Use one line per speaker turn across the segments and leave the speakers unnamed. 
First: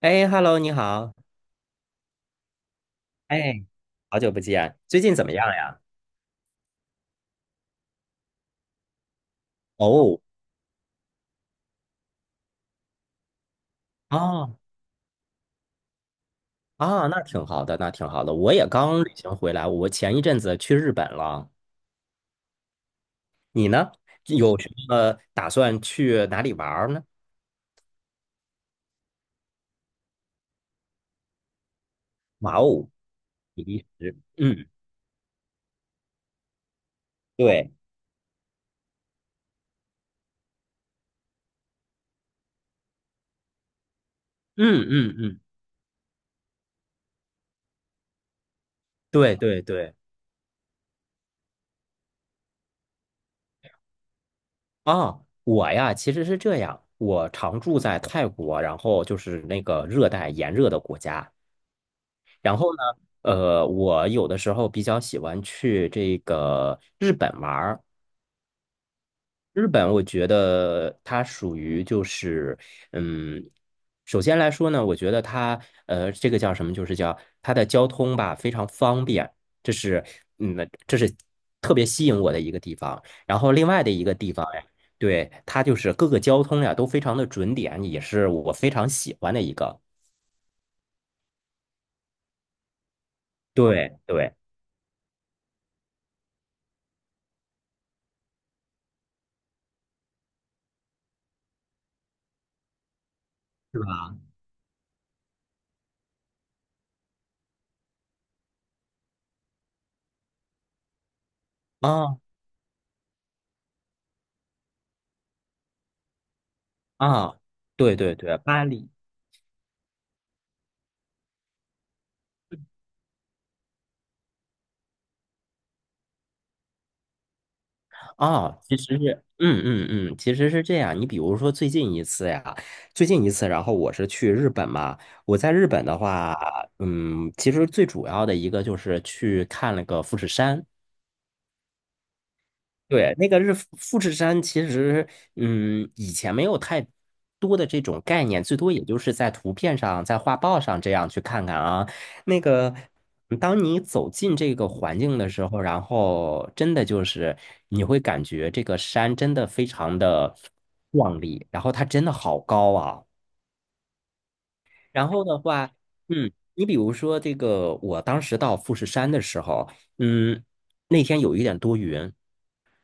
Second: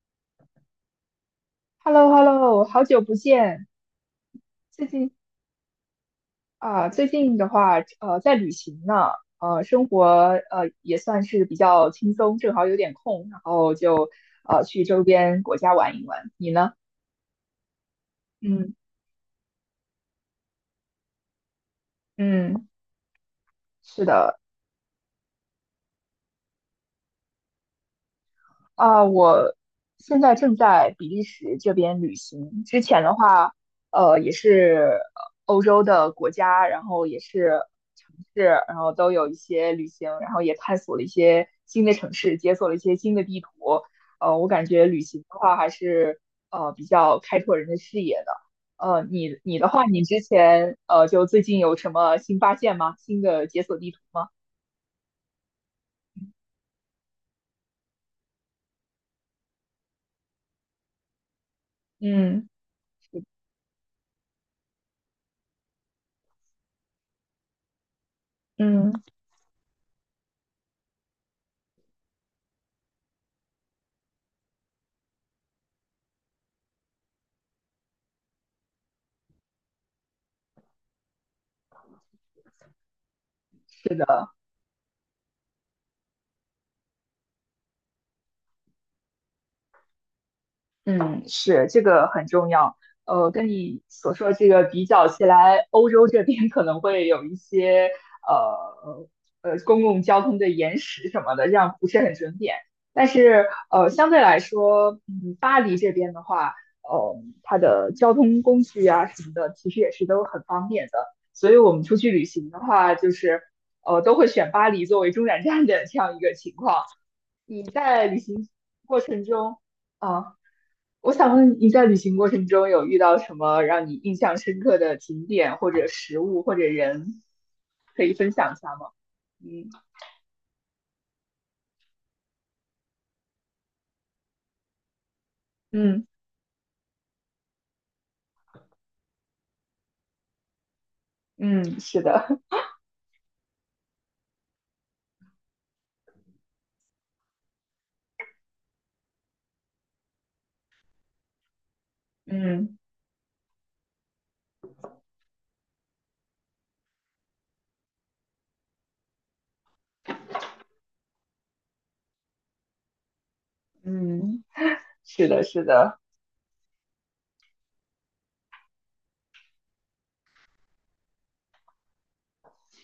哎，Hello，你好。
h e l l o h e l l o 好久不
哎，
见。
好久不见，
最
最
近
近怎么样呀？
最近的话，在旅行呢，生活
哦。
也算是比较轻松，正好有点空，然后就
哦。
去周边国家玩一玩。你呢？
啊，那挺好的，那挺好的。我也
嗯
刚旅行回来，我前一阵子去日本了。
嗯，
你呢？
是的，
有什么打算去哪里玩儿呢？
啊，我现在正在比利时这边旅
哇
行。之
哦，
前的话，
比利时，
也
嗯。
是欧洲的国家，然后也是
对。
城市，然后都有一些旅行，然后也探索了一些新的城市，解锁了一些新的地图。我感觉
嗯
旅
嗯
行的
嗯。
话还是比较开拓人的视野的。
对
你
对
的话，
对。
你之前就最近有什么新发现吗？新的解锁地图吗？
啊，我呀，其实是这样，我常住在泰国，然后就是那个热带炎热的国家。
嗯
然后呢，我有的时候比较喜欢去这个日本玩儿。
嗯，
日本，我觉得它属于就是，嗯，首先来说呢，我觉得它，这个叫什么？就是叫它的交通吧，非常方便。这是，嗯，这是特别吸引我的一个地方。然后另外的
是
一
的。
个地方呀，对，它就是各个交通呀都非常的准点，也是我非常喜欢的一个。
嗯，是，这个很重要。跟你
对
所说的
对，
这个比较起来，欧洲这边可能会有一些呃公共交通的延时什么的，这样不是很准点。但是
是
相
吧？
对来说，巴黎这边的话，呃，它的交通工具啊什么的，其实也是都很方便的。所以我们出去
啊。
旅行的话，就是都会选巴黎作为中转站的这样一个情况。
啊，
你
对
在
对
旅
对，
行
巴黎
过程中，啊、我想问你在旅行过程中有遇到什么让你印象深刻的景点或者食物或者人，可以分享一
啊，
下
其
吗？
实是，嗯
嗯
嗯嗯，其实是这样。你比如说最近一次呀，最近一次，然后我是去日本嘛。我在日本的
嗯
话，嗯，其实最主要的一个就是去看了个富士山。
嗯，是的，
对，那个富士山，其实以前没有太多的这种概念，最多也就是在图片上、在画报上这样去看看啊。那个，
嗯
当你走进这个环境的时候，然后真的就是你会感觉这个山真的非常的壮丽，然后它真的好高啊。
嗯，
然后
是
的
的，是
话，
的，
嗯，你比如说这个，我当时到富士山的时候，嗯，那天有一点多云。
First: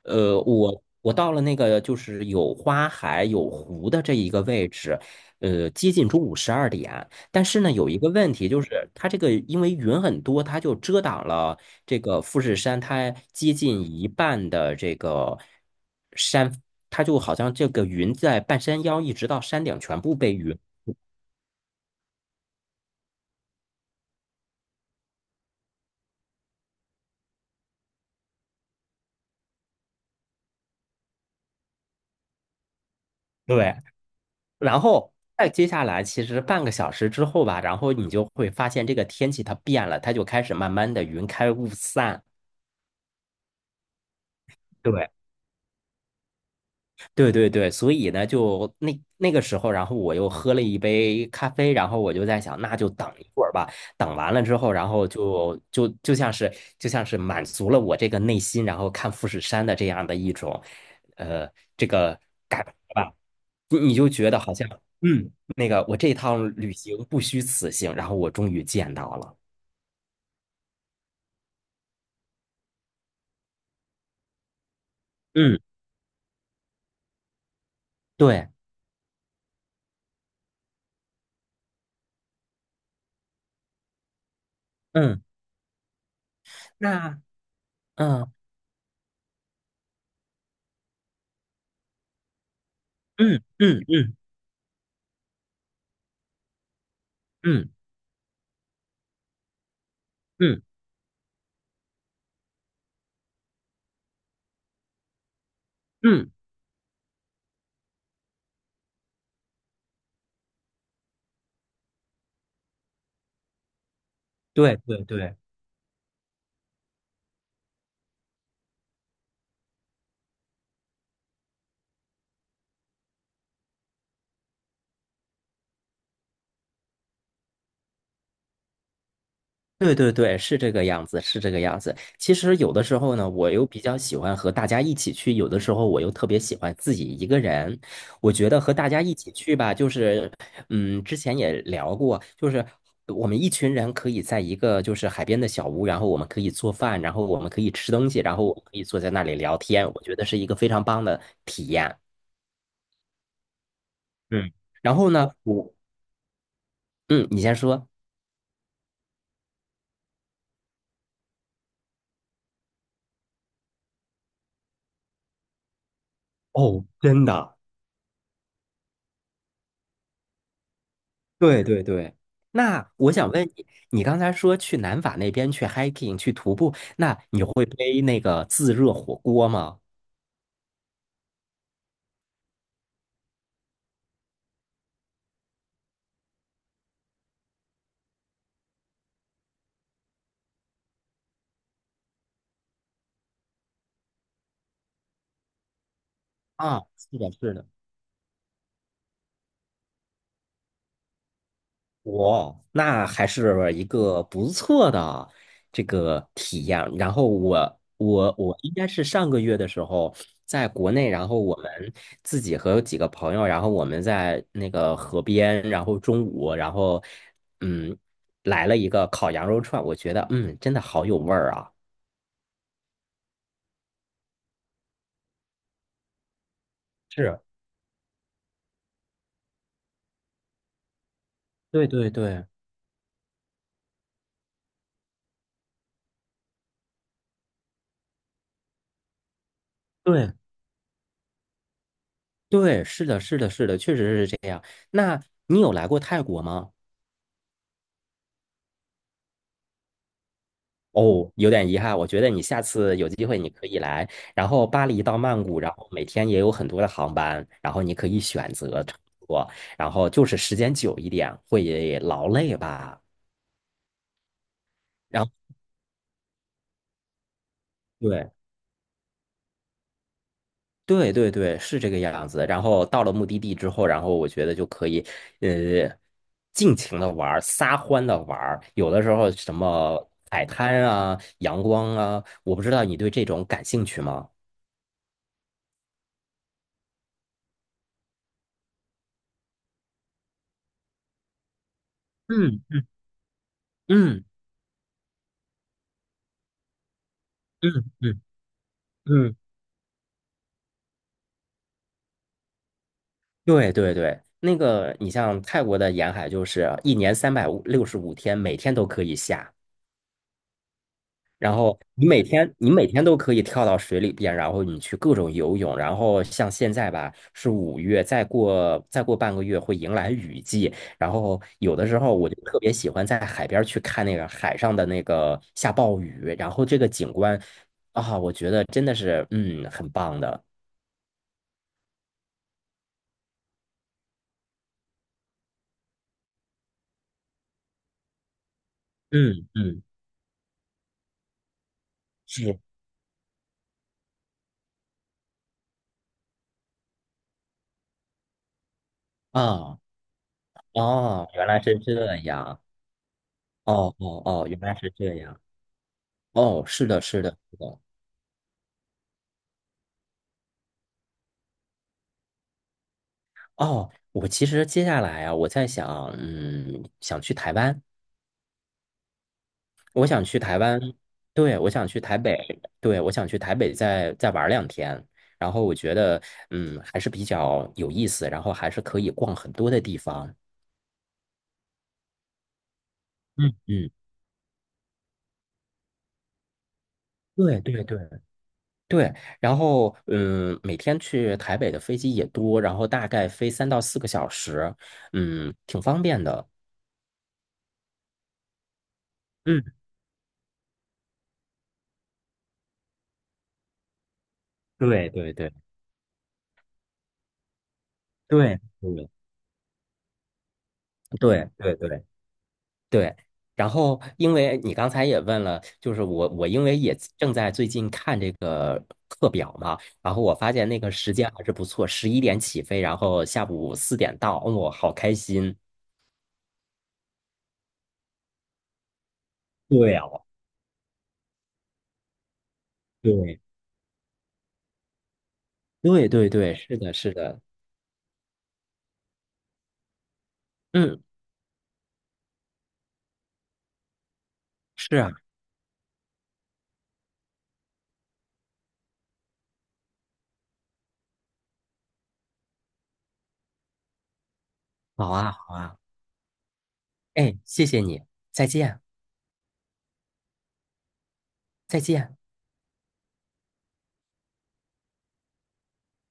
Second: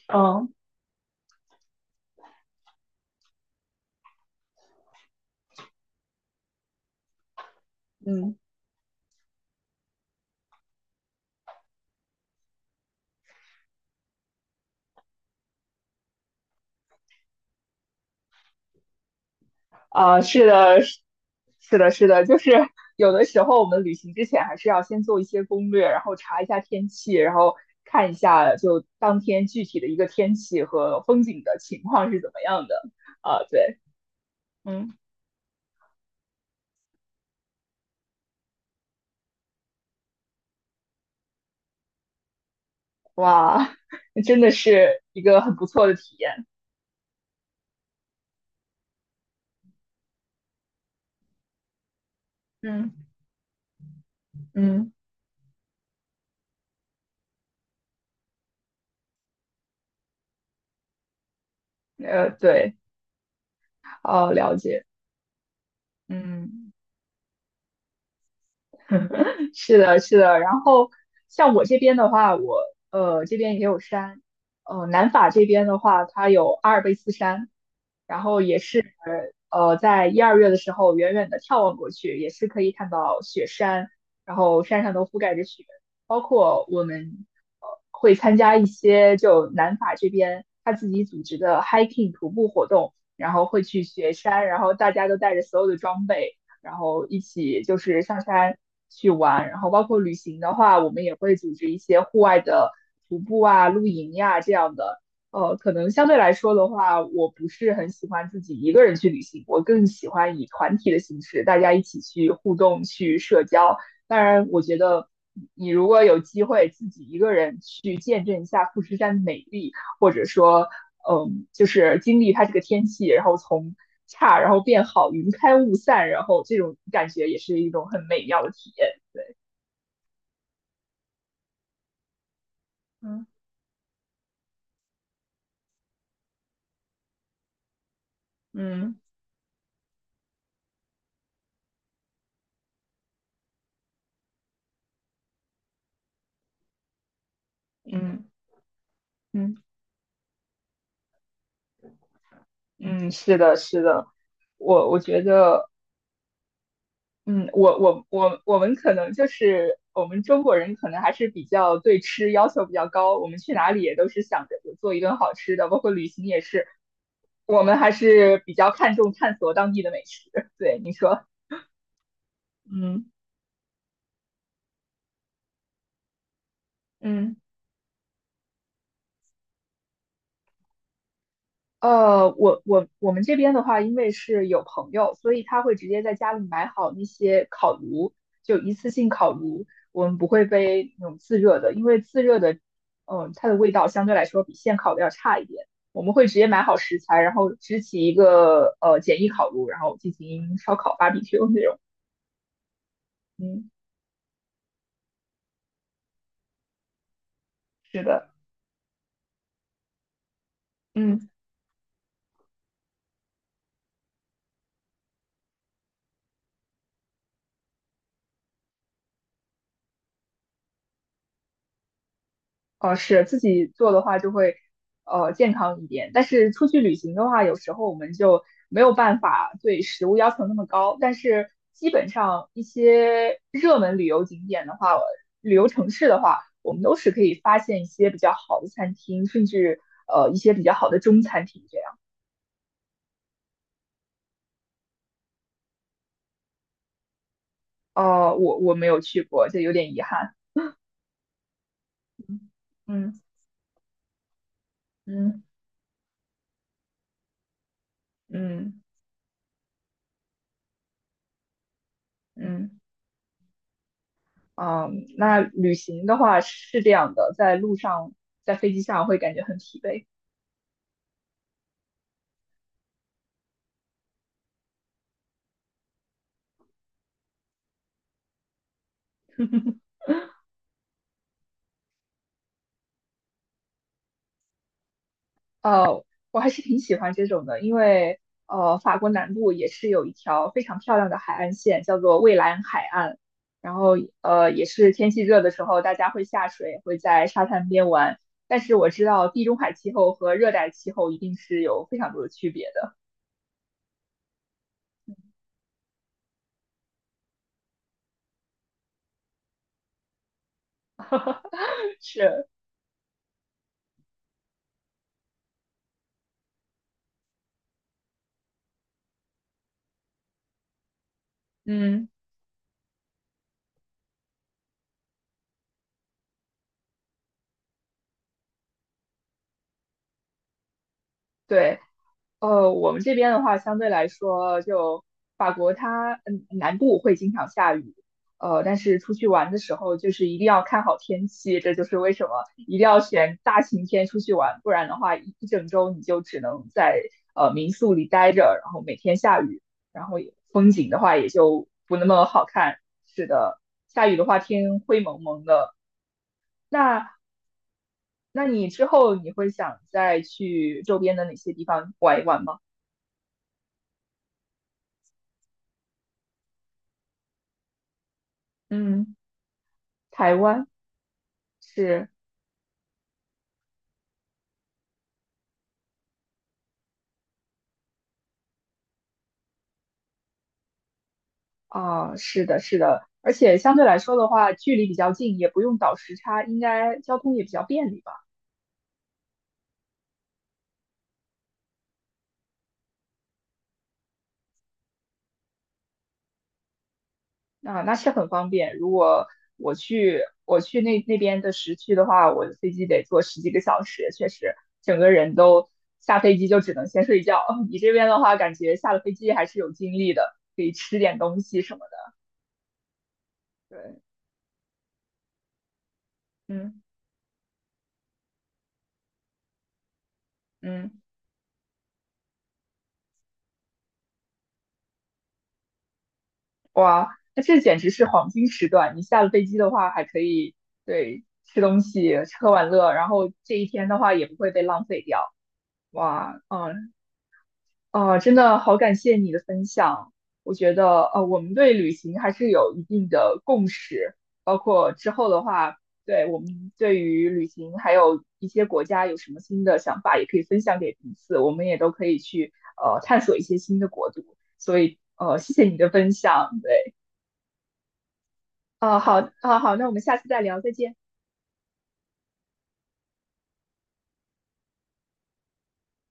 嗯
我到了那个就是有花海、有湖的这一个位置，接近中午12点。但是呢，有一个问
嗯
题就是，它这个因为云很多，它就遮挡了这个富士山，它接近一半的这个山，它就好像这个云在半山腰一直到山顶全部
啊，
被
是
云。
的，是的，是的，就是有的时候我们旅行之前还是要先做一些攻略，然后查一下天气，然后看一下就当天具体的一个天气和风景的情况是怎么样的啊，
对，
对，
然
嗯。
后再接下来，其实半个小时之后吧，然后你就会发现这个天气它变了，它就开始慢慢的云开雾散。
哇，真的是
对。
一个很不错的体验。
对对对，所以呢，就那个时候，然后我又喝了一杯咖啡，然后我就在想，那就
嗯
等一会儿吧。等完了之后，然
嗯，
后就像是满足了我这个内心，然后看富士山的这样的一种，呃，这个感觉
对，
吧。你就觉
哦，
得好
了
像，
解。
嗯，那个我这趟
嗯，
旅行不虚此行，然后我终于见到了。
是的，是的。然后像我这边的话，我这边也有山，南法这
嗯。
边的话，它有阿尔卑斯山，然后
对。
也是在一二月的时候，远远的眺望过去，也是可以看到雪山，然后山上都覆
嗯。
盖着雪，包括我
那
们会
嗯
参加一些就南法这边他自己组织的 hiking 徒步活动，然
嗯
后会
嗯
去雪
嗯
山，然后大家都带着所有的装备，然后一起
嗯
就是上山去玩，然后包括旅行的
嗯
话，我们也会组织一些户外的徒步啊、露营呀、这样的。可能相对
嗯。
来说的话，我不是很喜欢自己一个人去旅行，我更喜欢以团体的形式，大家一起去互动、去社交。当然，我
对
觉
对
得
对。
你如果有机会自己一个人去见证一下富士山的美丽，或者说，嗯，就是经历它这个天气，然后从差然后变好，云开雾散，然后这种感觉也是一种很美妙的体验。
对对对，是这个样子，是这个样子。其实有的时候
嗯
呢，我又比较喜欢和大家一起去，有的时候我又特别喜欢自己一个人。我觉得和大
嗯
家一起去吧，就是，嗯，之前也聊过，就是我们一群人可以在一个就是海边的小屋，然后我们可以做饭，然后我们可以吃东西，
嗯
然后我们可以坐在那里
嗯
聊天，我觉得是一个非常棒的体验。
嗯，是的，是的，
嗯，
我
然
我
后
觉
呢，
得。
我，嗯，你
嗯，
先
我
说。
我我我们可能就是我们中国人可能还是比较对吃要求比较高，我们去哪里也都是想着就做一顿好吃的，包括旅行也是，
哦，真的。
我们还是比较看重探索当地的美食。对，你说，
对对对，那
嗯
我想问你，你刚才说去南法那边去 hiking 去徒步，那
嗯。
你会背那个自热火锅吗？
我们这边的话，因为是有朋友，所以他会直接在家里买好那些烤炉，就一次性烤炉。我们不会背那种自热的，因为自热的，它的味道相对来说比现烤的要差一点。我们会直接买好
啊，
食
是
材，
的，
然后
是的。
支起一个简易烤炉，然后进行烧烤 barbecue 那种。
哇，那还
嗯，
是一个不错的这个体验。然后我
是的，
我我应该是上个月的时候在国内，然
嗯。
后我们自己和几个朋友，然后我们在那个河边，然后中午，然后嗯来了一个烤羊肉串，我觉得真的好有味儿啊。
哦，是自己做的话就会健康一点，但是出去旅行的
是。
话，有时候我们就没有办法对食物要求那么高。但是
对
基本
对对
上一些热门旅游景点的话，旅游城市的话，我们都是可以发现一些比较好的餐厅，甚至
对
一些比较好的中餐厅这样。
对，是的，是的，是的，确实是这样。那你有来过泰国吗？
哦，我我没有去过，这有点遗憾。
哦，有点遗憾，我觉得你下次有
嗯嗯
机会你可以来。然后巴黎到曼
嗯
谷，然后每天也有很多的航班，然后你可以选
嗯。
择乘坐，然后就是时间久一点会劳累
嗯
吧。
嗯，
然后
那旅行的话是这样的，在路上，
对。
在飞机上会感觉很疲惫。
对对对，是这个样子。然后到了目的地之后，然后我觉得就可以，呃，尽情的玩儿，撒欢的玩儿。有的时候什么海滩啊、阳光啊，我不知道你对这种感兴趣吗？
呃，我还是挺喜欢这种的，因为法国南部也是有一条非常漂亮的海岸线，叫做蔚蓝
嗯
海岸。然后
嗯
也是天气热的时候，大家会下水，会在沙滩边
嗯
玩。
嗯
但是我知道
嗯。
地中海气候和热带气候一定是有非常多的区别的。
对对对，那个你像泰国的沿海，就是一年365天，每天都可以下。然后 你每
是，
天你每天都可以跳到水里边，然后你去各种游泳，然后像现在吧是5月，再过半个月会迎来雨季，然后有的时
嗯，
候我就特别喜欢在海边去看那个海上的那个下暴雨，然后这个景观啊，我觉得真的是很棒的。
对。我们这边的话，相对来说，就法国它南部会经常下雨，但是出去
嗯
玩的时
嗯
候，就是一定要看好天气，这就是为什么
是
一定要选大晴天出去玩，不然的话一整周你就只能在民宿里待着，然后每天下雨，
啊。
然后也风景的话
哦，
也
原来
就
是
不那
这
么好
样。
看。是的，
哦
下雨
哦
的话
哦，原来
天
是
灰
这
蒙
样。
蒙的。
哦是的
那
是的是的。
你之后你会想再去周边的哪些地方玩一玩吗？
哦，我其实接下来啊，我在想，嗯，想去台湾。
嗯。
我想
台
去台
湾
湾。对，我想去
是
台北。对，我想去台北再玩2天。然后我觉得，嗯，还是比较有意思，然后还是可以逛很多的地方。
啊，是的，是的，而
嗯
且相对
嗯。
来说的话，距离比较近，也不用倒时差，应该交通也比
对
较
对
便
对
利吧？
对。然后，嗯，每天去台北的飞机也多，然后大概飞3到4个小时，嗯，挺方便的。
那那是很方便。如果
嗯。
我去那边的时区的话，我的飞机得坐十几个小时，确实整
对
个
对
人
对
都下飞机就只能先睡觉。你这边的话，感
对
觉下了
对
飞机还是有精力的，可以吃点东
对
西
对
什么
对。
的。
对，然
对，
后因为你刚才也问了，就是我因为
嗯
也正在最近看这个课表嘛，然后我发现那个
嗯。
时间还是不错，11点起飞，然后下午4点到，哦，好开心。
哇，那这简直是黄金时段！你下了飞机的话，
对
还可
哦。
以对吃东西、吃喝玩乐，然后
对。
这一天的话也不会被浪费掉。
对对
哇，
对，是
嗯，
的，是的。
啊，真的好感谢你的分享。我觉
嗯，
得，我们对旅行还是有一定的共识，包括
是
之
啊。
后的话，对我们对于旅行还有一些国家有什么新的想法，也可以分享给彼此，我们也都可以去探索一些新的国度。所以，
好啊，
谢
好
谢
啊。
你的分享，对。
哎，谢谢你。再见。
哦，好，哦，好，那我们下次再聊，再见。
再见。